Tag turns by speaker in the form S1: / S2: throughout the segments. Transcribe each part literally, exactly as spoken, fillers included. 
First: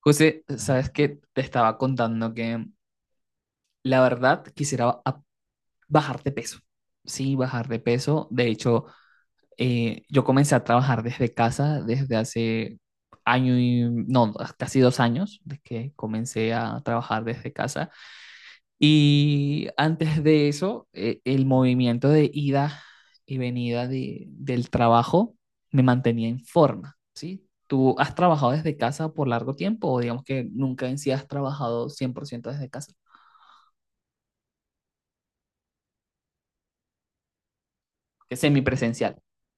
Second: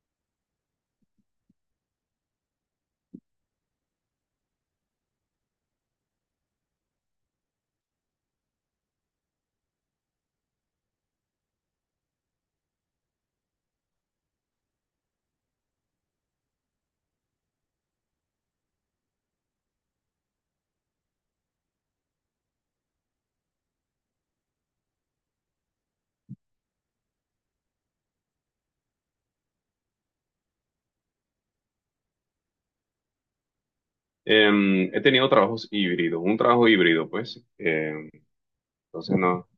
S1: José, sabes que te estaba contando que la verdad quisiera a- bajar de peso. Sí, bajar de peso. De hecho, eh, yo comencé a trabajar desde casa desde hace año y no, casi dos años, de que comencé a trabajar desde casa. Y antes de eso, eh, el movimiento de ida y venida de- del trabajo me mantenía en forma, ¿sí? ¿Tú has trabajado desde casa por largo tiempo o digamos que nunca en sí has trabajado cien por ciento desde casa?
S2: Em, he tenido trabajos híbridos, un trabajo híbrido, pues, em,
S1: Que es
S2: entonces
S1: semipresencial.
S2: no,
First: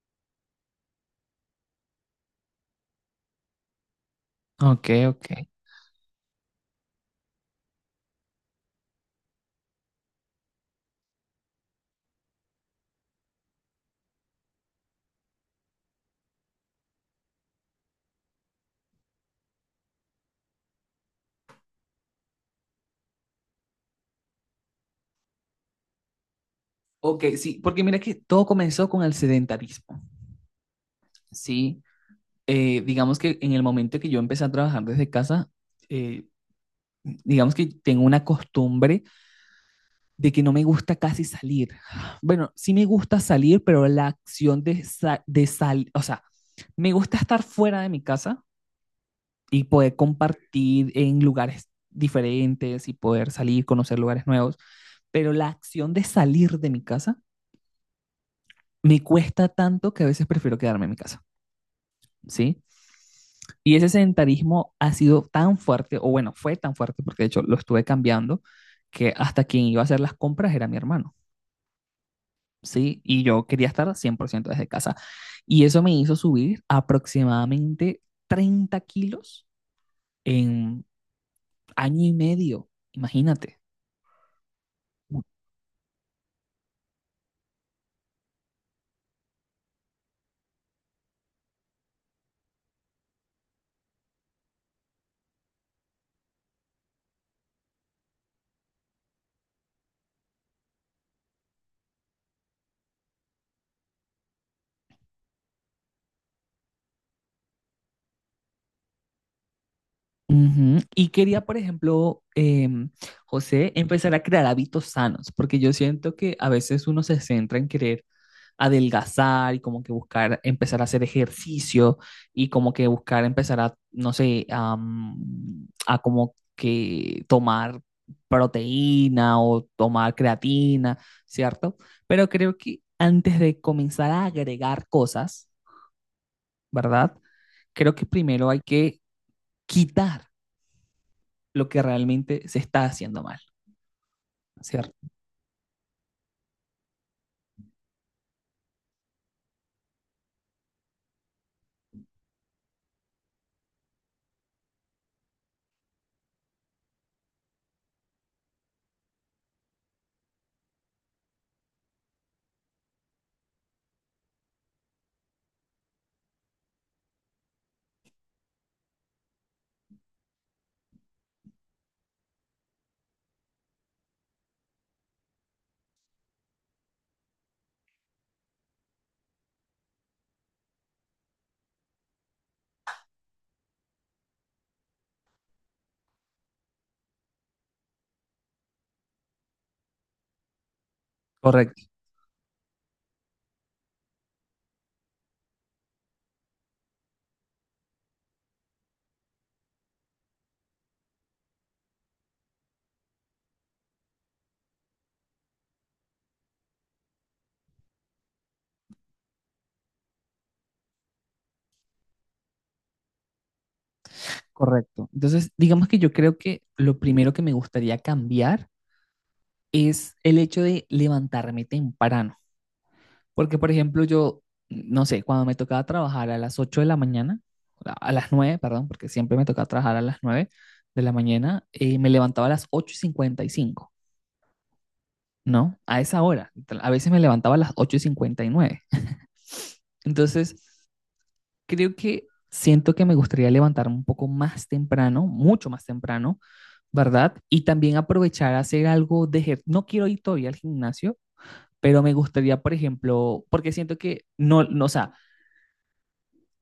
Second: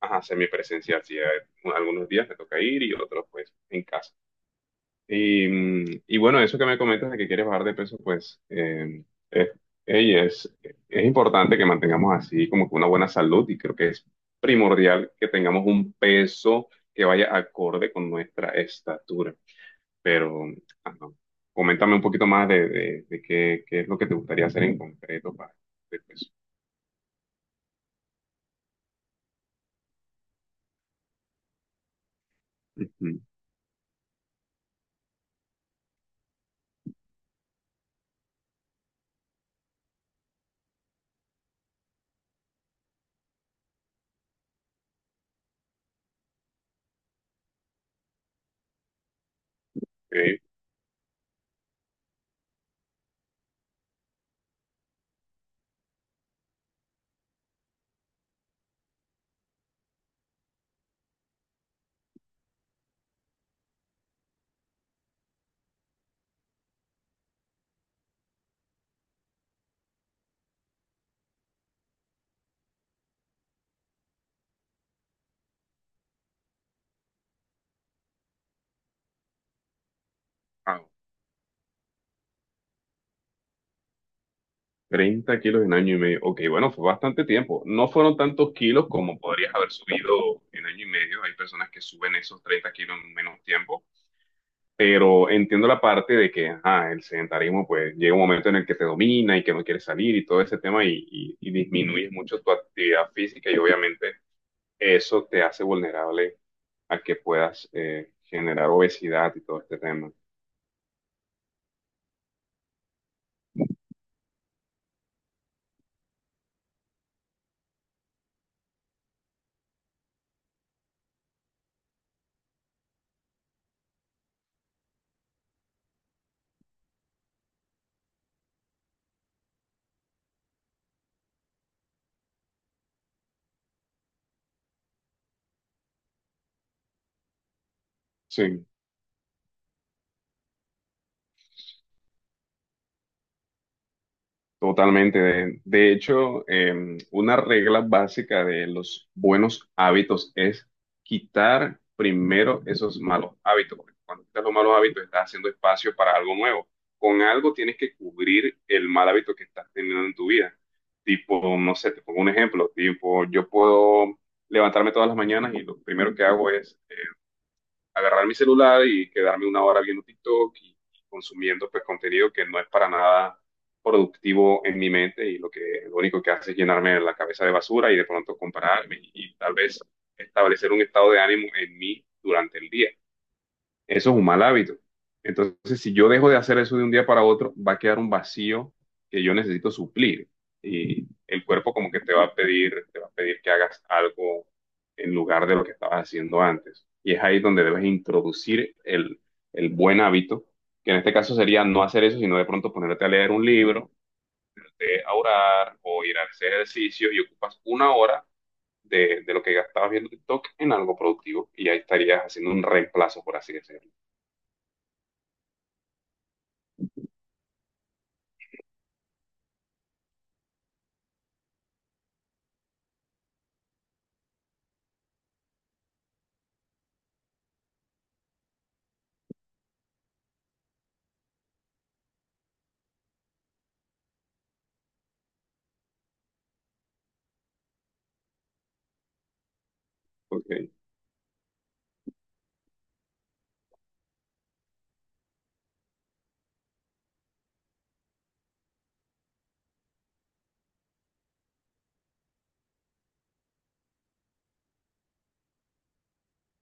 S2: ajá, semipresencial, sí, hay- algunos días me toca ir y otros, pues, en casa.
S1: Ok, ok.
S2: Y, mm, y bueno, eso que me comentas de que quieres bajar de peso, pues, em, es, ey, es, es importante que mantengamos así como que una buena salud y creo que es primordial que tengamos un peso que vaya acorde con nuestra estatura, pero ajá, coméntame un poquito más de, de- de qué, qué es lo que te gustaría hacer en concreto para de peso.
S1: Ok, sí, porque mira que todo comenzó con el sedentarismo, ¿sí? Eh, digamos
S2: Ujú.
S1: que en el momento que yo empecé a trabajar desde casa, eh, digamos que tengo una costumbre de que no me gusta casi salir. Bueno, sí me gusta salir, pero la acción de, sa- de salir, o sea, me gusta estar fuera de mi casa y poder
S2: Ok,
S1: compartir en lugares diferentes y poder salir, conocer lugares nuevos, pero la acción de salir de mi casa me cuesta tanto que a veces prefiero quedarme en mi casa, ¿sí? Y ese sedentarismo ha sido tan fuerte, o bueno, fue tan fuerte porque de hecho lo estuve cambiando, que hasta quien iba a hacer las compras era mi hermano. ¿Sí? Y yo quería estar cien por ciento desde casa. Y eso me hizo subir aproximadamente treinta kilos
S2: ah,
S1: en año y medio, imagínate.
S2: treinta kilos en año y medio. Ok, bueno, fue bastante tiempo. No fueron tantos kilos como podrías haber subido en año y medio. Hay personas que suben esos treinta kilos en menos tiempo. Pero entiendo la parte de que ajá, el sedentarismo pues llega un momento en el que te domina y que no quieres salir y todo ese tema y, y, y disminuyes mucho tu actividad física y obviamente eso te hace vulnerable a que puedas eh, generar obesidad y todo este tema.
S1: Ujú. Y quería, por ejemplo, em, José, empezar a crear hábitos sanos, porque yo siento que a veces uno se centra en querer adelgazar y como que buscar empezar a hacer ejercicio y como que buscar empezar a, no sé, am, a como que tomar proteína o tomar creatina, ¿cierto? Pero creo que antes de comenzar a agregar cosas, ¿verdad? Creo que primero hay
S2: Sí,
S1: que quitar lo que realmente se está haciendo mal, ¿cierto?
S2: totalmente. De, de hecho, eh, una regla básica de los buenos hábitos es quitar primero esos malos hábitos. Porque cuando quitas los malos hábitos, estás haciendo espacio para algo nuevo. Con algo tienes que cubrir el mal hábito que estás teniendo en tu vida. Tipo, no sé, te pongo un ejemplo. Tipo, yo puedo levantarme todas las mañanas y lo primero que hago es agarrar mi celular y quedarme una hora viendo TikTok y consumiendo pues contenido que no es para nada productivo en mi mente y lo que lo único que hace es llenarme la cabeza de basura y de pronto compararme y, y tal vez establecer un estado de ánimo en mí durante el día. Eso es un mal hábito. Entonces, si yo dejo de hacer eso de un día para otro, va a quedar un vacío que yo necesito suplir. Y el cuerpo
S1: Correcto,
S2: como que te va a pedir, te va a pedir que hagas algo en lugar de lo que estabas haciendo antes. Y es ahí donde debes introducir el, el buen hábito, que en este caso sería no hacer eso, sino de pronto ponerte a leer un libro, ponerte a orar o ir a hacer ejercicio y ocupas una hora de, de lo que gastabas viendo TikTok en algo productivo. Y ahí estarías haciendo un reemplazo, por así decirlo.
S1: correcto. Entonces, digamos que yo creo que lo primero que me gustaría cambiar es el hecho de levantarme temprano. Porque, por ejemplo, yo, no sé, cuando me tocaba trabajar a las ocho de la mañana, a las nueve perdón, porque siempre me tocaba trabajar a las nueve de la mañana, eh, me levantaba a las ocho y cincuenta y cinco, ¿no? A esa hora. A veces me levantaba a las ocho y cincuenta y nueve. Entonces,
S2: Ok.
S1: creo que siento que me gustaría levantarme un poco más temprano, mucho más temprano, ¿verdad? Y también aprovechar a hacer algo de ejer- No quiero ir todavía al gimnasio, pero me gustaría, por ejemplo, porque siento que no, no, o sea,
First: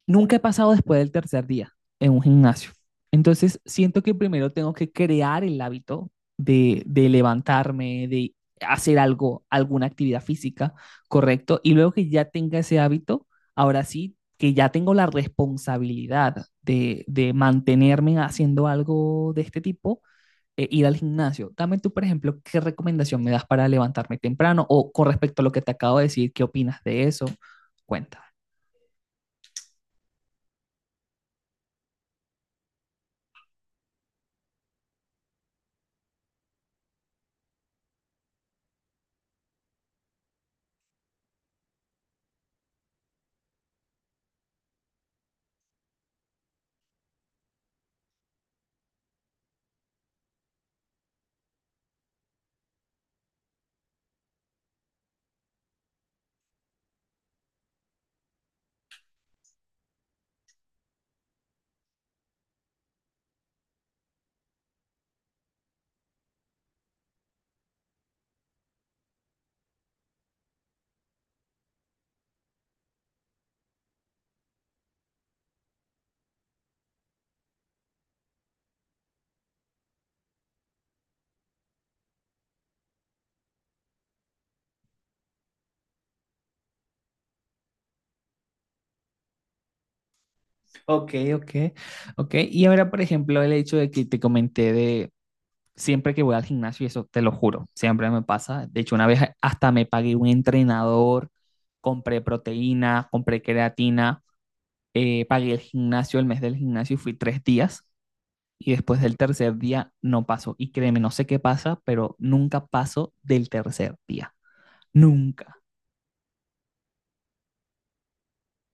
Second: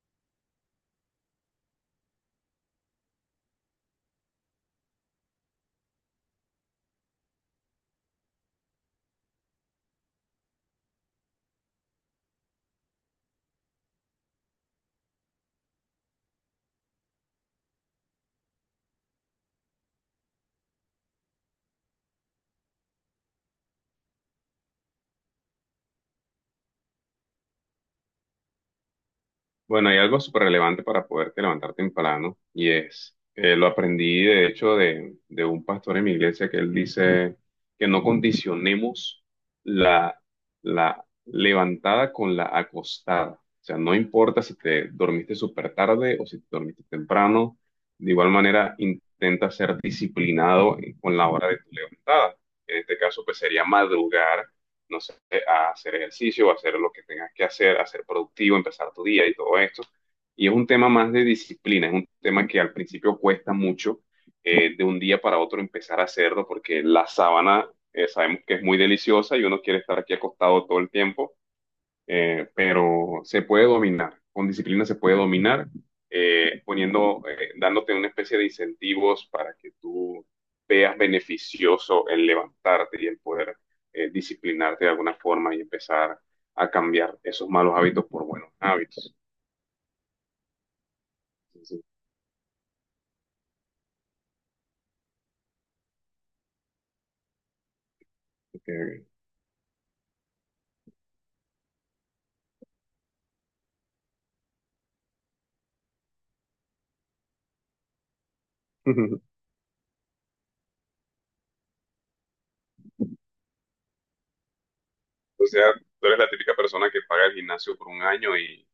S1: nunca he pasado después del tercer día en un gimnasio. Entonces, siento que primero tengo que crear el hábito de, de levantarme, de hacer algo, alguna actividad física, correcto, y luego que ya tenga ese hábito, ahora sí, que ya tengo la responsabilidad de, de mantenerme haciendo algo de este tipo, eh, ir al gimnasio. Dame tú, por ejemplo, qué recomendación me das para levantarme temprano o con respecto a lo que te acabo de decir, ¿qué opinas de eso? Cuenta.
S2: Bueno, hay algo súper relevante para poderte levantar temprano y es, eh, lo aprendí de hecho de, de un pastor en mi iglesia que él dice que no condicionemos la, la levantada con la acostada. O sea, no importa si te dormiste súper tarde o si te dormiste temprano, de igual manera intenta ser disciplinado en- con la hora de tu levantada. En este caso, pues sería madrugar, no sé, a hacer ejercicio, a hacer lo que tengas que hacer, a ser productivo, empezar tu día y todo esto. Y es un tema más de disciplina, es un tema que al principio cuesta mucho, eh, de un día para otro empezar a hacerlo, porque la sábana, eh, sabemos que es muy deliciosa y uno quiere estar aquí acostado todo el tiempo, eh, pero se puede dominar, con disciplina se puede dominar, eh, poniendo, eh, dándote una especie de incentivos para que tú veas beneficioso el levantarte y el poder, eh, disciplinarte de alguna forma y empezar a cambiar esos malos hábitos por buenos hábitos.
S1: Ok, ok,
S2: Entonces,
S1: ok. Y ahora, por ejemplo, el hecho de que te comenté de siempre que voy al gimnasio, y eso te lo juro, siempre me pasa. De hecho,
S2: eh,
S1: una vez hasta me pagué un entrenador, compré proteína, compré creatina, eh, pagué el gimnasio, el mes del gimnasio y fui tres días y después del tercer día no paso. Y créeme, no sé qué pasa, pero nunca paso del tercer día.
S2: O
S1: Nunca.
S2: sea, tú eres la típica persona que paga el gimnasio por un año y,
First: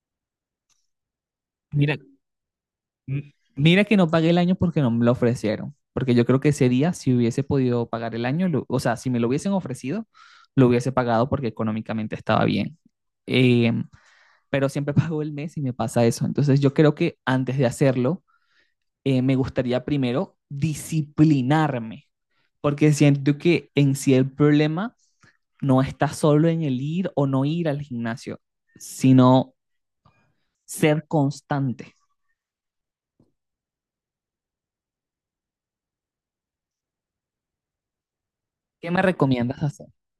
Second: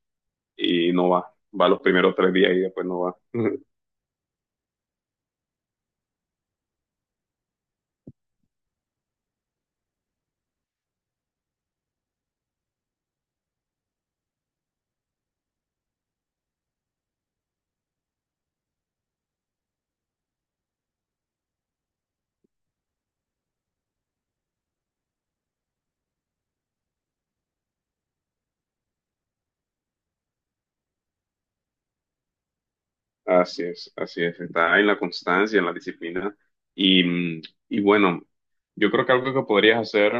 S2: y no va, va los
S1: Mira,
S2: primeros tres días y después no va.
S1: m- mira que no pagué el año porque no me lo ofrecieron. Porque yo creo que ese día, si hubiese podido pagar el año, lo- o sea, si me lo hubiesen ofrecido, lo hubiese pagado porque económicamente estaba bien. Em, pero siempre pago el mes y me pasa eso. Entonces yo creo que antes de hacerlo, eh, me gustaría primero disciplinarme, porque siento que en sí el problema no está solo en el ir o no ir al gimnasio, sino ser constante.
S2: Así es, así es, está en la constancia, en la disciplina. Y, mm, y bueno,
S1: ¿Qué
S2: yo
S1: me
S2: creo que algo que
S1: recomiendas
S2: podrías
S1: hacer?
S2: hacer,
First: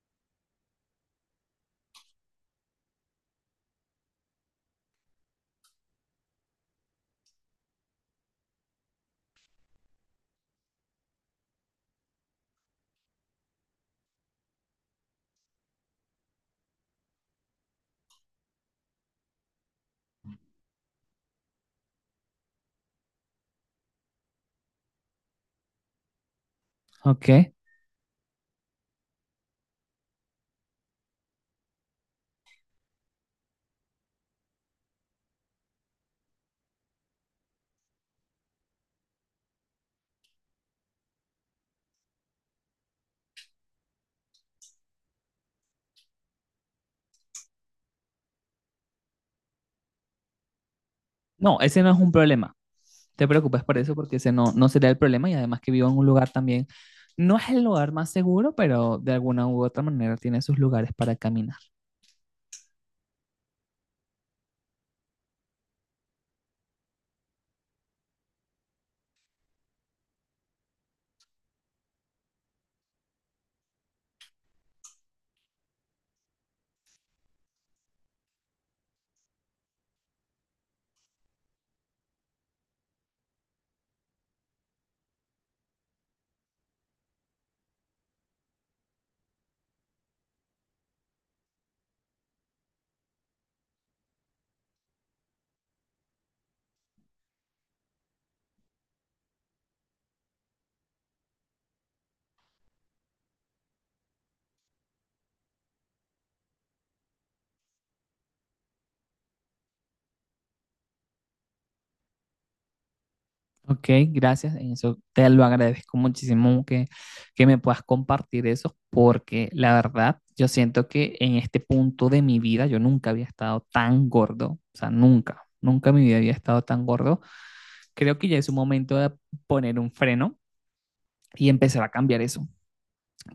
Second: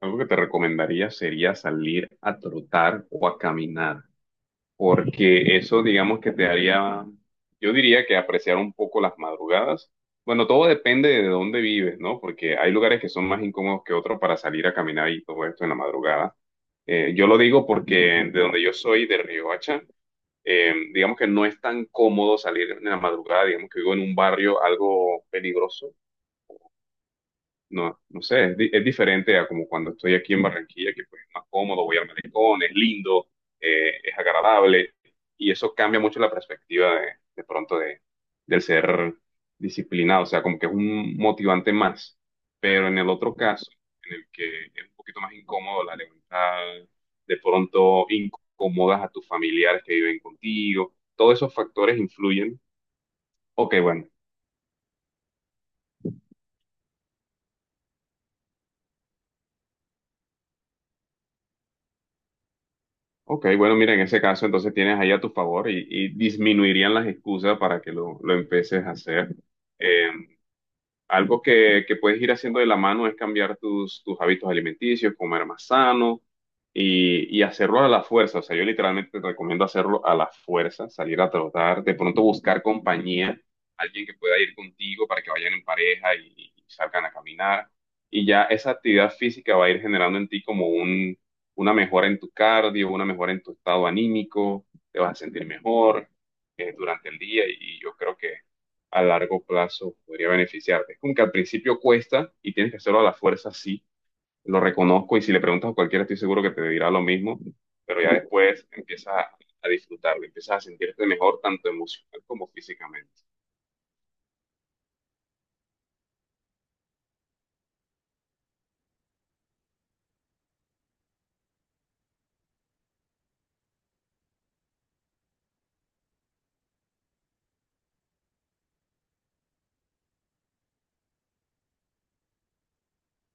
S2: algo que te recomendaría sería salir a trotar o a caminar, porque eso digamos que te haría, yo diría que apreciar un poco las madrugadas. Bueno, todo depende de dónde vives, ¿no? Porque hay lugares que son más incómodos que otros para salir a caminar y todo esto en la madrugada. Eh, yo lo digo porque de donde yo soy, de Riohacha, eh, digamos que no es tan cómodo salir en la madrugada, digamos que vivo en un barrio algo peligroso,
S1: Ok.
S2: no, no sé, es, di- es diferente a como cuando estoy aquí en Barranquilla, que pues es más cómodo, voy al malecón, es lindo, eh, es agradable, y eso cambia mucho la perspectiva de, de pronto de, del ser disciplinado, o sea, como que es un motivante más. Pero en el otro caso, en el que es un poquito más incómodo la levantada, de pronto incomodas a tus familiares que viven contigo, todos esos
S1: No, ese no es
S2: factores
S1: un problema.
S2: influyen.
S1: Te preocupes
S2: Ok,
S1: por eso
S2: bueno.
S1: porque ese no, no sería el problema y además que vivo en un lugar también, no es el lugar más seguro, pero de alguna u otra manera tiene sus lugares para caminar.
S2: Ok, bueno, mira, en ese caso entonces tienes ahí a tu favor y, y disminuirían las excusas para que lo, lo empieces a hacer. Eh, algo que, que puedes ir haciendo de la mano es cambiar tus, tus hábitos alimenticios, comer más sano y, y hacerlo a la fuerza. O sea, yo literalmente te recomiendo hacerlo a la fuerza, salir a trotar, de pronto buscar compañía, alguien que pueda ir contigo para que vayan en pareja y, y salgan a caminar. Y ya esa actividad física va a ir generando en ti como un, una mejora en tu cardio, una mejora en tu estado anímico, te vas a sentir mejor, eh, durante el día y yo creo que a largo plazo podría beneficiarte. Es como que al principio cuesta y tienes que hacerlo a la fuerza, sí, lo reconozco y si le preguntas a cualquiera estoy seguro que te dirá lo mismo, pero ya después empiezas a, a disfrutarlo, empiezas a sentirte mejor tanto emocional como físicamente.
S1: Ok, gracias. En eso te lo agradezco muchísimo que, que me puedas compartir eso, porque la verdad, yo siento que en este punto de mi vida yo nunca había estado tan gordo, o sea, nunca, nunca en mi vida había estado tan gordo. Creo que ya es un momento de poner un freno y empezar a cambiar eso,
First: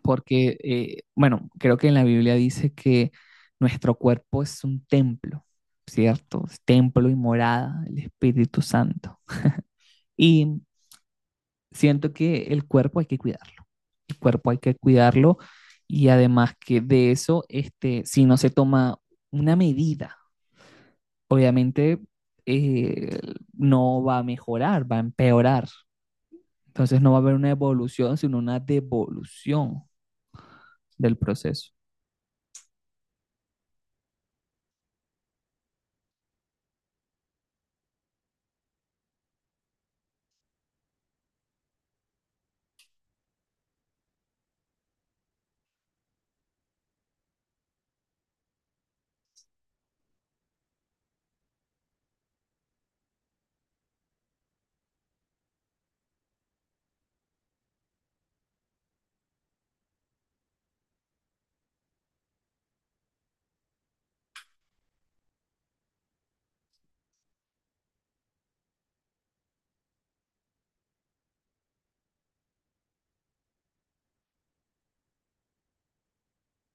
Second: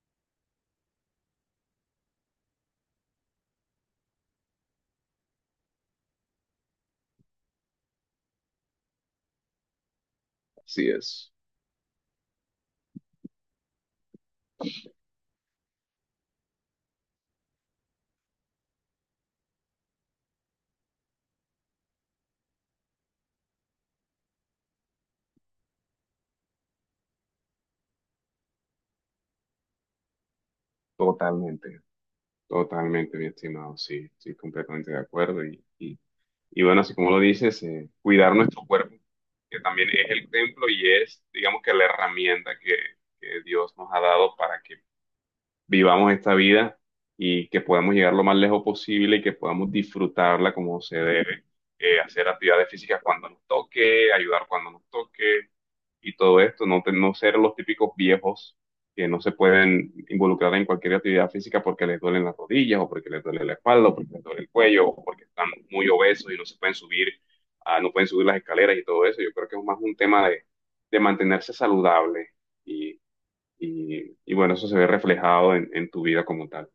S1: porque, eh, bueno, creo que en la Biblia dice que nuestro cuerpo es un templo, ¿cierto? Es templo y morada del Espíritu Santo. Y
S2: Así es,
S1: siento que el cuerpo hay que cuidarlo. El cuerpo hay que cuidarlo y además que de eso, este, si no se toma una medida, obviamente eh, no va a mejorar, va a empeorar. Entonces no va a haber una evolución, sino una devolución del proceso.
S2: totalmente, totalmente, mi estimado, sí, sí, completamente de acuerdo. Y, y, y bueno, así como lo dices, eh, cuidar nuestro cuerpo, que también es el templo y es, digamos que la herramienta que que Dios nos ha dado para que vivamos esta vida y que podamos llegar lo más lejos posible y que podamos disfrutarla como se debe. Eh, hacer actividades físicas cuando nos toque, ayudar cuando nos toque y todo esto, no, te- no ser los típicos viejos que no se pueden involucrar en cualquier actividad física porque les duelen las rodillas o porque les duele la espalda o porque les duele el cuello o porque están muy obesos y no se pueden subir, ah, no pueden subir las escaleras y todo eso. Yo creo que es más un tema de, de mantenerse saludable y, y bueno, eso se ve reflejado en en tu vida como tal.